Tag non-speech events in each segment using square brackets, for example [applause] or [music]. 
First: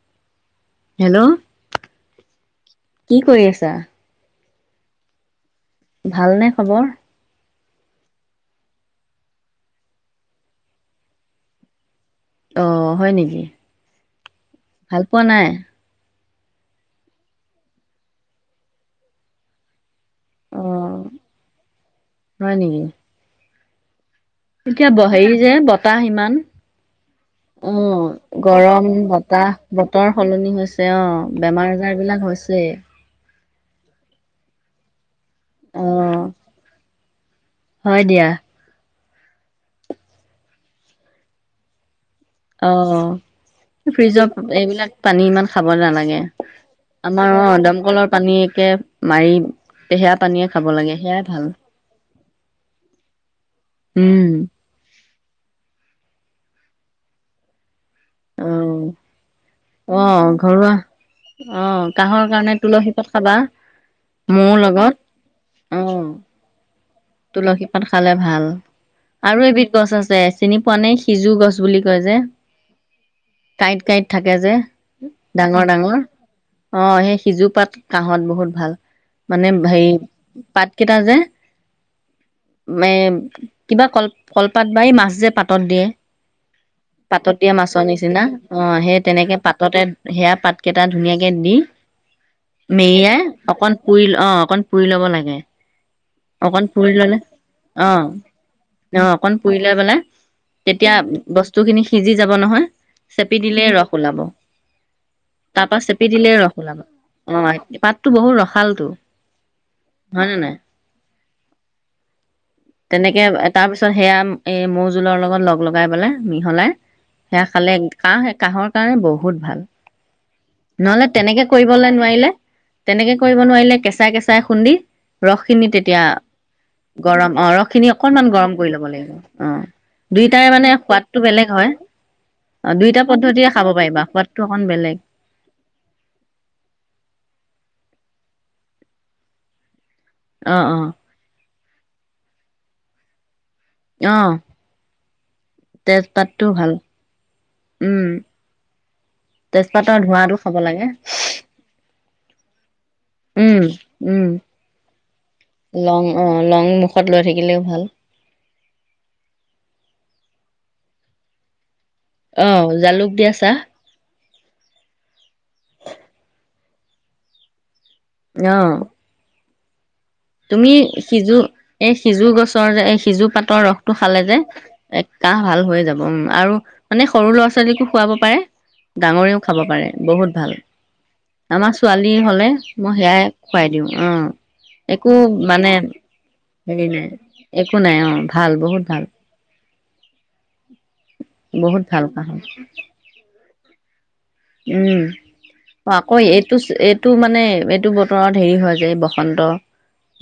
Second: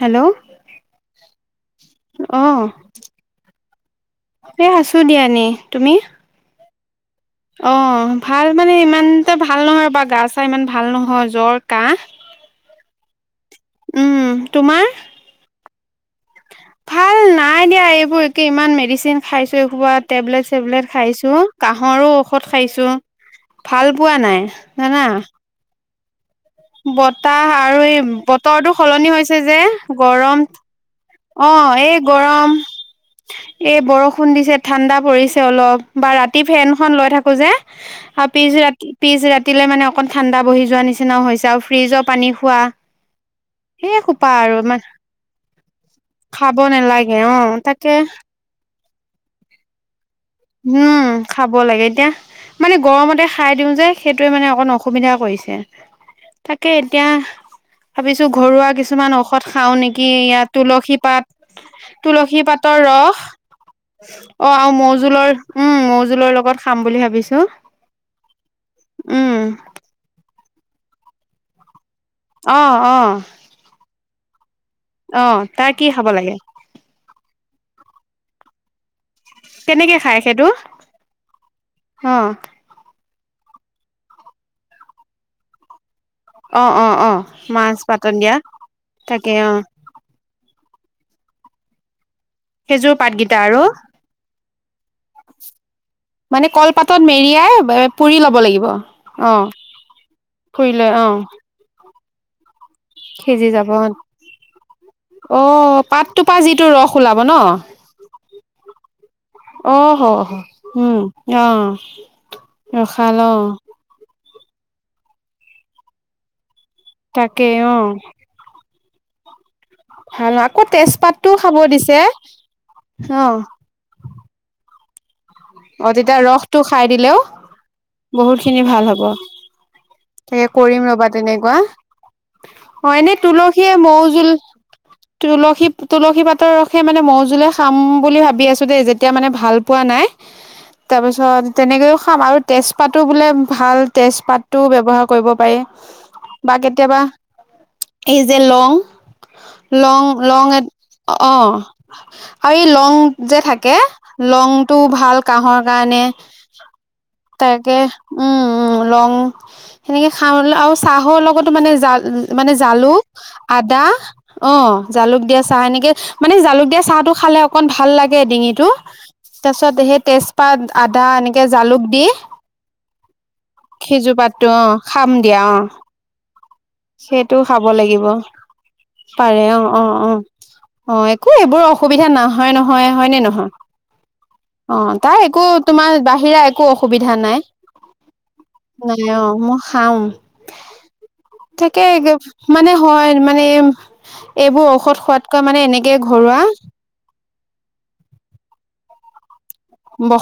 Hello. Hello কি কৰি আছা? এ আছো দিয়া এনেই। তুমি ভালনে খবৰ? অ' ভাল মানে ইমান এটা ভাল নহয় বা - গা চা ইমান ভাল নহয় জ্বৰ কাহ। অ' হয় নেকি? উম তোমাৰ ভাল পোৱা নাই? ভাল নাই দিয়া এইবোৰ একে ইমান মেডিচিন খাইছো এইসোপা টেবলেট অ চেবলেট খাইছো। কাঁহৰো ঔষধ হয় নেকি খাইছো। ভাল পোৱা নাই জানা? তাহ ইমান বতাহ অ আৰু এই বতৰটো গৰম সলনি হৈছে বতাহ যে বতৰ গৰম সলনি হৈছে অ বেমাৰ অ' আজাৰ এই বিলাক গৰম হৈছে এ বৰষুণ দিছে, ঠাণ্ডা পৰিছে অলপ অ বা ৰাতি ফেন খন লৈ থাকো যে হয় দিয়া আৰু পিছ ৰাতি পিছ ৰাতিলে মানে অকণ ঠাণ্ডা বহি যোৱা নিচিনাও হৈছে আৰু ফ্ৰীজ অত অ' সোপা ফ্ৰিজৰ আৰু ইমান এইবিলাক পানী ইমান খাব নালাগে গে। খাব নালাগে আমাৰ অ তাকে দমকলৰ পানী একে মাৰি পে সেয়াত উম খাব লাগে এতিয়া মানে গৰমতে খাই দিও যে সেইটোৱে উম মানে অকন অসুবিধা কৰিছে তে তাকে এতিয়া ভাৱিছো অ ঘৰুৱা কিছুমান ঔষধ খাও অ নেকি ইয়াত ঘৰুৱা তুলসী পাত অ কাহৰ তুলসী কাৰণে পাতৰ তুলসী পাত ৰস খাবা অ মৌৰ আৰু লগত মৌজুল জোলৰ, উম অ মৌ জোলৰ লগত খাম বুলি ভাৱি তুলসী পাত খালে ভাল উম আৰু এবিধ গছ আছে এ চিনি পোৱানে সিজু গছ বুলি কয় যে? অ অ কাঁইট কাঁইট থাকে যে? অ ডাঙৰ তাৰ কি ডাঙৰ খাব লাগে অ' সেই সিজু পাত কাঁহত বহুত ভাল মানে ম হেৰি কেনেকে খাই সেইটো পাতকেইটা যে অ এ কিবা কল - কলপাত বা এই মাছ যে পাতত দিয়ে অ অ অ পাতত দিয়া মাছ মাছৰ পাতত নিচিনা দিয়া অ সেই তাকে তেনেকে অ পাততে সেয়া পাত কেইটা ধুনীয়াকে দি সেইযোৰ মেৰিয়াই পাতকেইটা আৰু অকণ পুৰি ল অ অকণ পুৰি ল'ব লাগে অকণ পাতত মেৰিয়াই এই পুৰি ল'ব লাগিব অকন অ পুৰি লৈ পেলাই পুৰি লৈ তেতিয়া অ বস্তু খিনি সিজি যাব নহয়? চেপি সিজি দিলে যাব! ৰস ওলাব অ তাৰ পৰা চেপি দিলে পাতটোপা যিটো ৰস ওলাব অ ন? পাতটো বহুত ৰসালটো অ হ হয় হ নে নাই উম অহ। তেনেকে তাৰ পিছত সেয়া ম এই মৌজুলৰ লগত লগ লগাই পেলাই মিহলাই সেয়া তাকে খালে অ কাঁহ এই কাঁহৰ তাৰে বহুত ভাল। ভাল আকৌ নহলে তেজপাতটোও তেনেকে খাব কৰিবলৈ দিছে নোৱাৰিলে, তেনেকে অ কৰিব নোৱাৰিলে কেঁচাই কেঁচাই খুন্দি ৰসখিনি তেতিয়া টো খাই দিলেও গৰম অ ৰস খিনি অকনমান বহুত গৰম খিনি কৰি ভাল ল'ব হ'ব। লাগিব অ এ দুইটাৰে মানে কৰিম ৰবা সোৱাদটো বেলেগ তেনেকুৱা। হয় অ দুইটা এনে পদ্ধতিৰে খাব তুলসীয়ে মৌ পাৰিবা জুল, সোৱাদটো অকন বেলেগ তুলসী - তুলসী পাতৰ ৰসে মানে মৌজুলে খাম বুলি ভাবি আছো দেই যেতিয়া মানে ভাল পোৱা নাই। অ অ তাৰপিছত তেনেকৈও খাম আৰু তেজপাতো বোলে ভাল অ', তেজপাতটো ব্যৱহাৰ কৰিব পাৰেি তেজপাতটো বা ভাল। কেতিয়াবা উম, এই যে লং - তেজপাতৰ লং ধোঁৱাটো -লং খাব এ লাগে। অ' আৰু এই লং যে উম, থাকে, উম, লং টো ভা ভাল কাহৰ কাৰণে লং অ', লং মুখত লৈ থাকিলেও তাকে ভাল। উম উ লং সেনেকে খাও আৰু চাহৰ লগতো মানে জাল উ মানে অ', জালুক দিয়া চাহ আদা অ জালুক দিয়া চাহ এনেকে মানে জালুক দিয়া চাহটো খালে অকন ভাল লাগে ডিঙিটো অ', ত তদহেত তেজপাত তুমি আদা সিজু এনেকে জালুক এই দি সিজু গছৰ যে এই সিজু পাত পাতৰ ৰসটো খালে যে সিজোপাতটো অ এই খাম কাহ দিয়া অ ভাল হৈ যাব উম আৰু মানে সৰু সেইটো ল'ৰা খাব ছোৱালীকো লাগিব খুৱাব পাৰে ডাঙৰেও খাব অ অ পাৰে অ বহুত ভাল অ একো এইবোৰ আমাৰ অসুবিধা ছোৱালী হলে নহয় নহয় মই সেয়াই খুৱাই দিওঁ উ তাই একো তোমাৰ বাহিৰা একো অসুবিধা নাই একো নাই অ', ভাল বহুত নাই ভাল অ মই খাও বহুত তাকে ভাল কাহৰ। মানে হয় মানে এইবোৰ উম ঔষধ খোৱাতকৈ মানে এনেকে আকৌ ঘৰুৱা এইটো এইটো মানে এইটো বতৰত হেৰি হয় যে বসন্ত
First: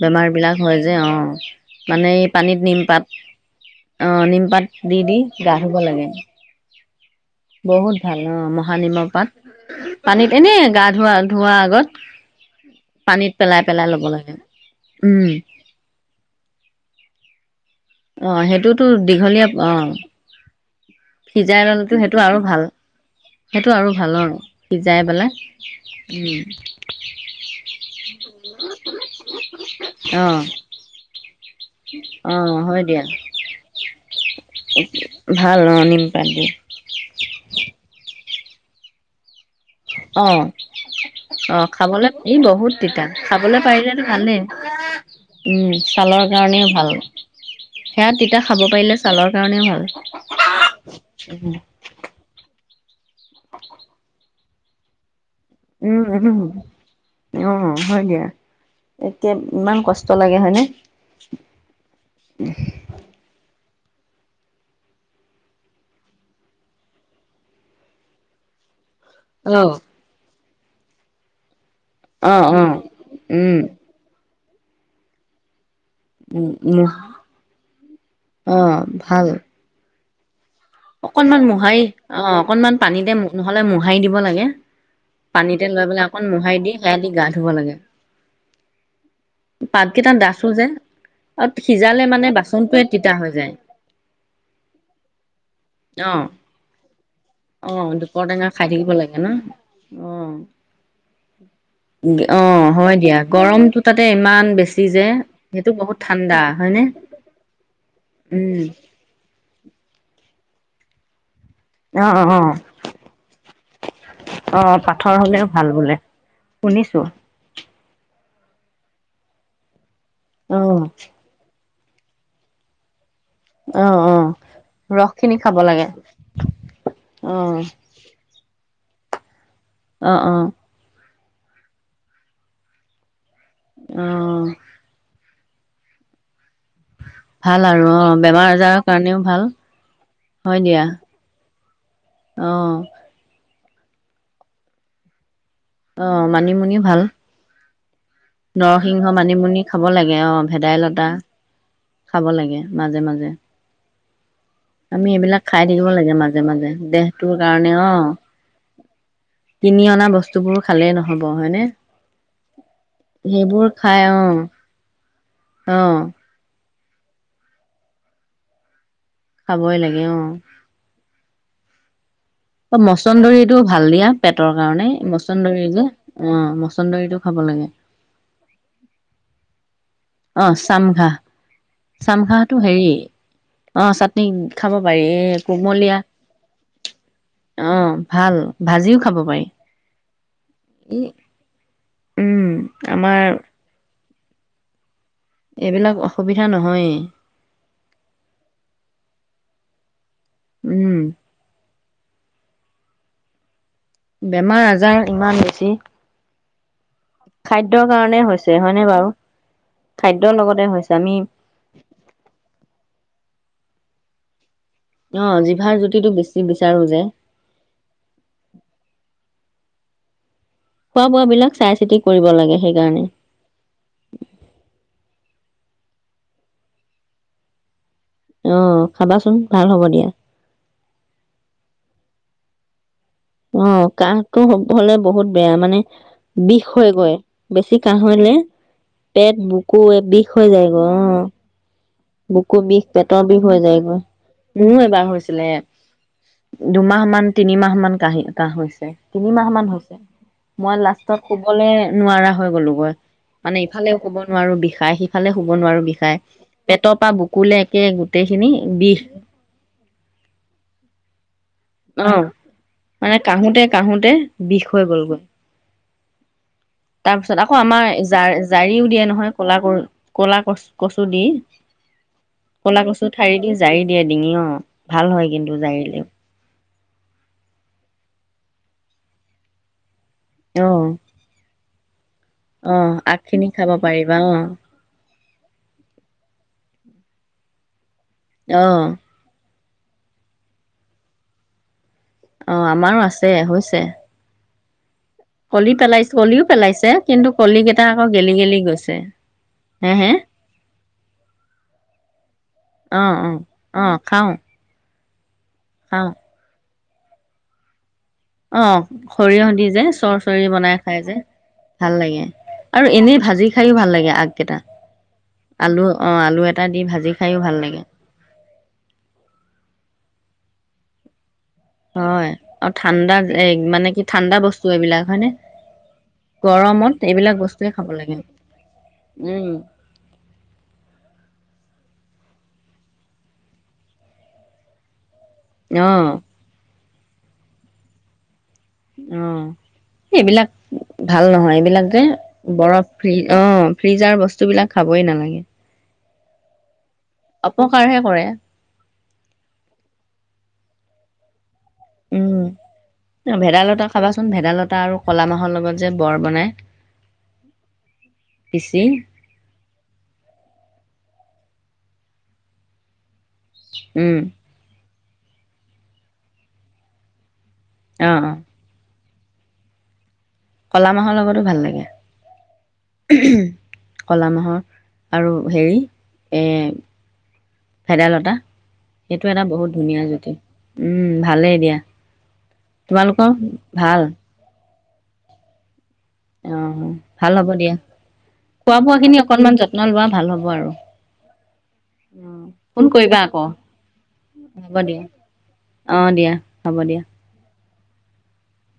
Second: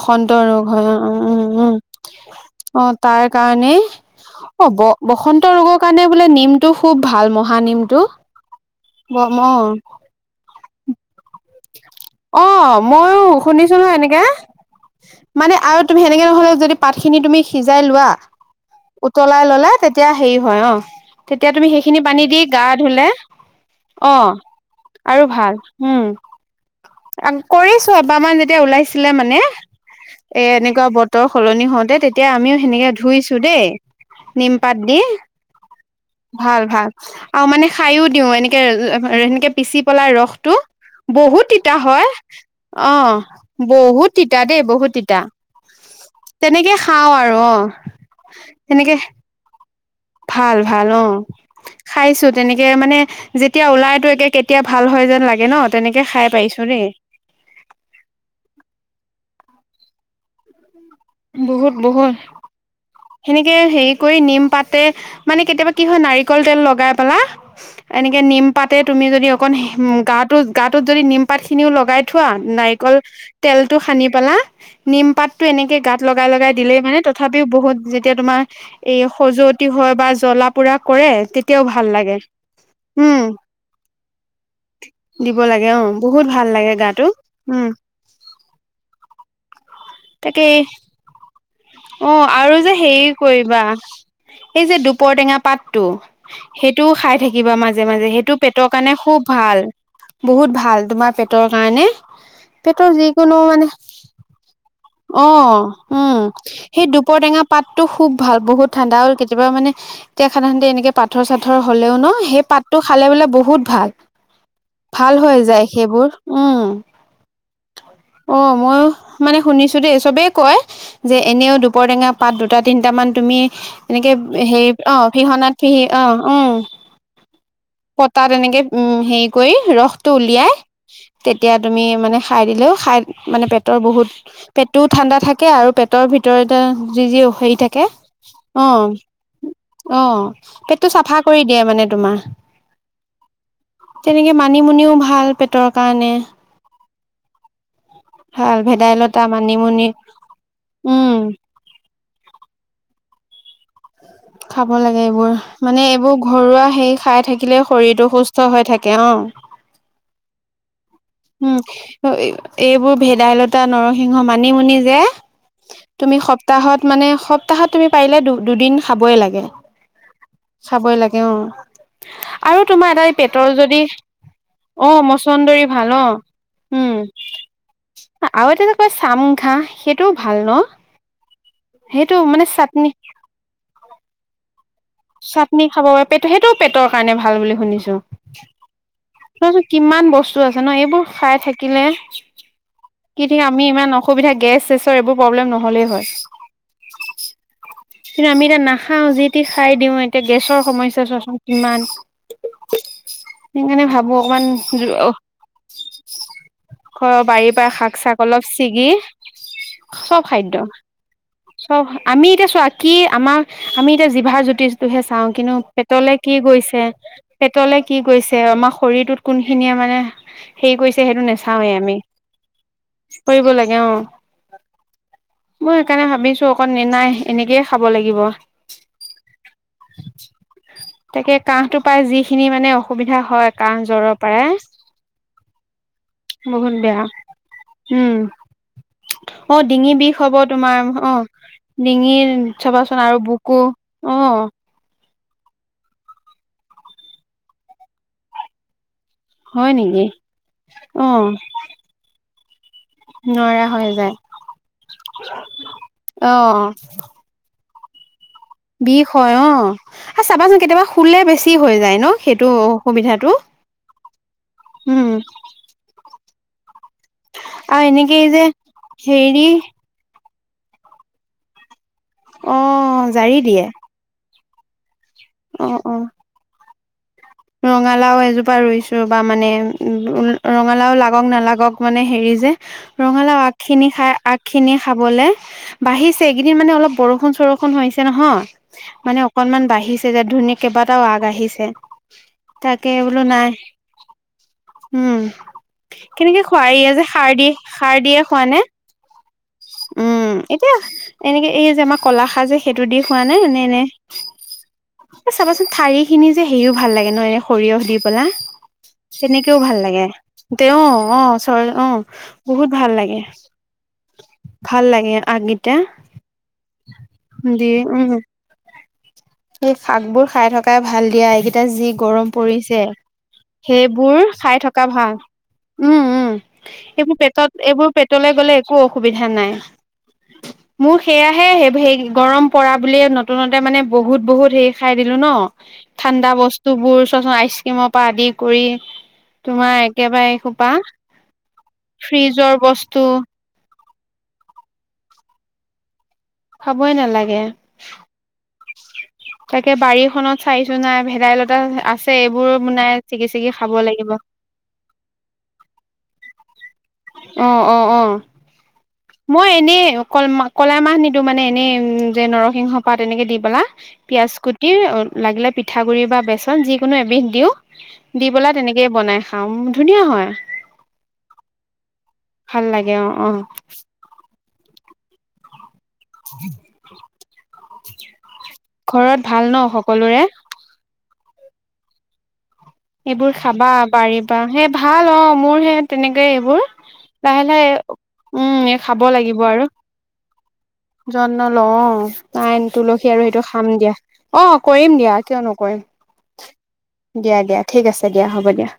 বেমাৰ বিলাক ৰোগ হয় যে অ উম মানে এই পানীত উম অ নিমপাত তাৰ কাৰণে অ নিমপাত অ ব দি দি বসন্ত গা ধুব ৰোগৰ কাৰণে লাগে বোলে নিমটো খুব ভাল বহুত মহানিমটো ভাল অ মহানিমৰ পাত বম পানীত এনেই গা ধোৱা ধো অ ময়ো পেলাই শুনিছো ন পেলাই ল'ব এনেকে লাগে উম মানে আৰু তুমি সেনেকে নহলে যদি পাতখিনি তুমি সিজাই লোৱা অ সেইটোতো উতলাই দীঘলীয়া ললা অ তেতিয়া হেৰি হয় অ তেতিয়া সিজাই তুমি ল'লেতো সেইখিনি সেইটো পানী আৰু দি ভাল গা ধুলে সেইটো আৰু ভাল অ সিজাই আৰু পেলাই ভাল উম কৰিছো এবাৰমান যেতিয়া উলাইছিলে মানে অ এ এনেকুৱা বতৰ সলনি হওঁতে তেতিয়া অ আমিও হয় সেনেকে দিয়া ধুইছো দেই নিমপাত দি ভাল অ নি ভাল ভাল আৰু মানে খায়ো দিওঁ এনেক এক [unintelligible] অ অ তিতা হয় খাবলৈ ই বহুত অ তিতা খাবলৈ পাৰিলে বহুত তিতা ভালেই দেই বহুত তিতা উম ছালৰ কাৰণেও তেনেকে ভাল খাওঁ আৰু অ সেয়া তিতা খাব তেনেকে পাৰিলে ছালৰ কাৰণেও ভাল ভাল ভাল অ খাইছো তেনেকে মানে যেতিয়া ওলাইতো একে কেতিয়া ভাল হয় যেন লাগে ন উম তেনেকে খাই উম পাইছো দেই অ হৈ গে কে ইমান কষ্ট লাগে হয়নে বহুত বহুত সেনেকে হেৰি কৰি নিম পাতে মানে কেতিয়াবা কি হয় নাৰিকল তেল লগাই পেলা এনেকে নিম পাতে তুমি যদি অকণ অ গাটো গাটোত যদি নিম পাত খিনিও লগাই থোৱা অ উম নাৰিকল তেল টো সানি পেলা নিম পাতটো এনেকে গাত লগাই লগাই দিলেই উম মানে তথাপিও বহুত যেতিয়া তোমাৰ অ এই ভাল সজুৱতি হয় বা চলপ অকনমান মোহাৰি অ অকনমান পানীতে উম নহলে মোহাৰি দিব লাগে দিব পানীতে লাগে অ লৈ পেলাই অকন বহুত ভাল মোহাৰি দি লাগে সেয়া গাটো দি গা ধুব উম লাগে পাতকেইটা তাকে ডাঠো যে আৰু সিজালে অ মানে আৰু যে বাচনটোৱে হেৰি তিতা হৈ যায় কৰিবা এই যে দুপৰ টেঙা পাতটো অ সেইটোও খাই থাকিবা মাজে অ', মাজে দুপৰ সেইটো টেঙা পেটৰ খাই থাকিব কাৰণে লাগে খুব ন? ভাল অ', বহুত ভাল তোমাৰ পেটৰ কাৰণে অ', পেটৰ হয় দিয়া যিকোনো মানে গৰমটো তাতে ইমান বেছি যে অ সেইটো বহুত উম ঠাণ্ডা হয়নে? সেই দুপৰটেঙা পাতটো খুব ভাল উম। বহুত ঠাণ্ডা হ'ল কেতিয়াবা মানে এতি সাধাৰণতে এনেক পাৰ চ পথৰ হলেও অ', অ', ন সেই অ', পাতটো খালে বোলে বহুত ভাল অ', ভাল পাথৰ হৈ হ'লেও যায় ভাল বোলে সেইবোৰ উম শুনিছোঁ। অ ময়ো মানে শুনিছো এ চবে কয় অ', যে এনেও দুপৰটৰেঙাত দুটা তিনিটামান তুমি অ', এনেকে অ', হেৰি অ ৰস খিনি ফিহনাত খাব ফহি লাগে অ অ অ'। পটাত এনেকে উম সেই কৰি ৰসটো অ', অ', উলিয়াই তেতিয়া তুমি মানে খাই দিলেও খাই মানে পেটৰ বহুত অ', পেট টো ঠাণ্ডা থাকে থাকে আৰু পেটৰ ভিতৰত যি যি হেৰি ভাল থাকে আৰু অ', বেমাৰ অ আজাৰৰ কাৰণেও ভাল। আহ হয় দিয়া পেটটো চাফা কৰি দিয়ে মানে তোমাৰ অ', তেনেকে মানিমুনিও ভাল প অ মানিমুনি ভাল ভাল নৰসিংহ মানে ভেদাইলতা মানি মুনি খাব মানিমুনি লাগে অ ভেদাইলতা উম খাব লাগে মাজে মাজে খাব লাগে আমি এইবোৰ এইবিলাক খাই মানে থাকিব লাগে এইবোৰ মাজে ঘৰুৱা মাজে সেই খাই দেহটোৰ থাকিলে কাৰণে অ শৰীৰটো সুস্থ হৈ থাকে অ কিনি অনা বস্তুবোৰ খালেই নহব উম হয়নে এইবোৰ ভেদ ভেদাইলতা সেইবোৰ খাই অ নৰসিংহ মানিমুনি যে অ তুমি সপ্তাহত মানে সপ্তাহত তুমি পাৰিলে দু দুদিন খাবই লাগে খাবই লাগে অ খাবই লাগে অ আৰু অ তোমাৰ এটা পেটৰ মচন্দৰীতটো যদি ভাল দিয়া পেটৰ কাৰণে অ মচন্দৰী মছন্দৰী ভাল অ উম আৰু এটা কয় চামঘা সেইটো ভাল অ ন চামঘাঁহ সেইটো মানে চামঘাঁহটো চাটনি হেৰি অ চাটনি খাব পাৰি এই চাটনি খাব প কোমলীয়া পেট সেইটোও পেটৰ কাৰণে ভাল বুলি অ শুনিছো ভাল ভাজিও খাব ত পাৰি কিমান বস্তু আছে ন ই এইবোৰ খাই থাকিলে উম আমাৰ কি থ আমি ইমান অসুবিধা গেছ চেছৰ এইবোৰ প্ৰবম্বলেন নহ'লে এইবিলাক হয় অসুবিধা নহয়েই কিন্তু আমি এতিয়া নাখাও খাই দিওঁ এতিয়া গেছৰ উম সমস্যা চোৱাচোন কিমান সেইকাৰণে ভাবো অকমান বেমাৰ আজাৰ ইমান বেছি ঘৰৰ বাৰীৰ পৰা খাদ্যৰ শাক চাক কাৰণে অলপ হৈছে হয়নে ছিগি বাৰু চব খাদ্যৰ খাদ্য লগতে হৈছে আমি চব আমি এতিয়া চোৱা কি আমাৰ আমি এতিয়া ভাত জ্যোতি টোহে অ চাও কিন্তু জিভাৰ জুতিটো পেটলে কি বেছি গৈছে বিচাৰো যে পেটলে কি গৈছে আমাৰ শৰীৰটোত কোনখিনি আমাৰ উ সেই কৰিছে খোৱা সেইটো বোৱা বিলাক নাচাওঁৱে চাই আমি চিতি কৰিব লাগে সেইকাৰণে কৰিব লাগে অ মই সেইকাৰণে ভাবিছো অকণ ন নাই এনেকে খাব লাগিব অ খাবাচোন ভাল হ'ব দিয়া তাকে কাহটো [unintelligible] হয় ম কাহ জ্বৰৰ কাহটো পৰাই হলে বহুত বেয়া মানে বিষ বহুত হৈ বেয়া গৈ বেছি কাহ উম হলে পেট অ বুকু বিষ হৈ যায়গৈ অ ডিঙিৰ চাবাচোন আৰু বুকু অ মোৰ এবাৰ হৈছে আছিলে দুমাহ মান তিনিমাহ মান কাহি কাহ হৈছে তিনি মাহ মান হয় হৈছে নেকি মই অ লাষ্টত শুবলৈ নোৱাৰা হৈ গ'লো গৈ মানে নোৱাৰা হৈ ইফালেও যায় শুব নোৱাৰো বিষাই সিফালে শুব নোৱাৰো বিষাই অ পেটৰ পৰা বুকু [unintelligible] বিষ হয় অ' চাবাচোন কেতিয়াবা শুলে বেছি হৈ যায় ন অ সেইটো মানে অসুবিধাটো। কাহোতে কাহোতে বিষ হৈ গ'লগৈ। তাৰপিছত আকৌ আৰু আমাৰ এনেকেই জাৰ যে জাৰিও দিয়ে নহয় হেৰি ক'লা গৰু। ক'লা কচ কচু দি। কলা কচু ঠাৰি দি জাৰি দিয়ে ডিঙি অ' ভাল হয় কিন্তু অ', অ'। জাৰিলেও। ৰঙালাও এজোপা ৰুইছো ৰবা মানে উ, অ। ৰঙালাও লাগক নালাগক। মানে হেৰী যে অ ৰঙালাও আগখিনি আগ খাব খিনি খাই পাৰিবা অ আগ খিনি খাবলে বাঢ়িছে এইকেইদিন মানে অলপ বৰষুণ বৰষুণ চৰষুণ হৈছে অ নহয় মানে অকনমান বাহিৰ আহিছে যে ধুনীয়া কেইবাটাও আগ আহিছে। অ' তাকে আমাৰো বোলো আছে নাই হৈছে। [unintelligible] কলি পেলাইছে কেনেকে কলিও খোৱা পেলাইছে এইয়া যে কিন্তু সাৰ দি সাৰ দিয়ে খোৱা নে হে হে উম এতিয়া এনেকে এই যে আমাৰ কলাখাৰ যে সেইটো অ দি হোৱা অ নাই অ নে? খাওঁ চাবাচোন ঠাৰি খাওঁ খিনি যে হেৰি ভাল লাগে নহ এনে সৰিয়হ দি পেলা অ সৰিয়হ তেনেকেও দি ভাল যে লাগে চৰ্ চৰি বনাই তেওঁ খাই যে অ চ অ ভাল লাগে বহুত ভাল আৰু লাগে এনেই ভাজি খাইও ভাল লাগে আগকেইটা। ভাল লাগে আগগিতা আলু অ আলু এটা দি ভাজি খায়ো ভাল দি লাগে ও। স শাক বোৰ খাই থকাই ভাল দিয়া এইগিদিন এতিয়া যি গৰম হয় আৰু পৰিছে ঠাণ্ডা এ মানে কি সেইবোৰ ঠাণ্ডা খাই বস্তু থকা এইবিলাক ভাল হয়নে উম উম গৰমত এইবোৰ এইবিলাক পেটত বস্তুৱে খাব এইবোৰ লাগে পেটলৈ 'গলে একো অসুবিধা নাই উম মোৰ সেয়াহে সেই সেই গৰম পৰা বুলিয়ে নতুনত মানে বহুত বহুত হেৰী খাই দিলোঁ ন, অ ঠাণ্ডা বস্তুবোৰ আইচক্ৰীমৰ পৰা আদি কৰি অ তোমাৰ একেবাৰে এইবিলাক এসোপা ভাল নহয় এইবিলাক যে ফ্ৰিজৰ বৰফ বস্তু ফ্ৰীজ অ' ফ্ৰিজৰ বস্তুবিলাক খাবই নালাগে খাবই নালাগে অপকাৰহে কৰে তাকে বাৰীখনত চাইছো নাই জাই লটী উম খাব ভেদাইলতা লাগিব খাবাচোন ভেদাইলতা আৰু ক'লা মাহৰ লগত যে বৰ বনাই আহ আহ আহ পিচি মই এনেই ক কলা মাহ নিদো মানে এনে উম যে নৰসিংহ পাত এনেকে দি ালা উম পিয়াজ কুটিৰ লাগিলে পিঠাগুডৰিি বা বেচন যিকোনো এবিধ দিও অ দি অ পেলা তেনেকেই বনাই খাম ধুনীয়া হয় ক'লা মাহৰ লগতো ভাল লাগে ভাল লাগে অ অ কলা মাহৰ আৰু হেৰি এ ভেদাইলতা ঘৰত সেইটো এটা ভাল ন বহুত ধুনীয়া সকলোৰে জুতি উম ভালেই দিয়া তোমালোকৰ এইবোৰ খাবা ভাল পাৰিবা সেই ভাল অ মোৰ সে তেনেকয় অ এইবোৰ ভাল লাহে হ'ব লাহে দিয়া উম খোৱা বোৱা খাব খিনি লাগিব অকনমান আৰু যত্ন লোৱা ভাল হ'ব আৰু যত্ন লওঁ অ নাইন ফোন তুলসী কৰিবা আৰু সেইটো আকৌ খাম দিয়া অ কৰিম দিয়া কিয় নকৰিম অ দিয়া হ'ব দিয়া দিয়া ঠিক আছে দিয়া হ'ব দিয়া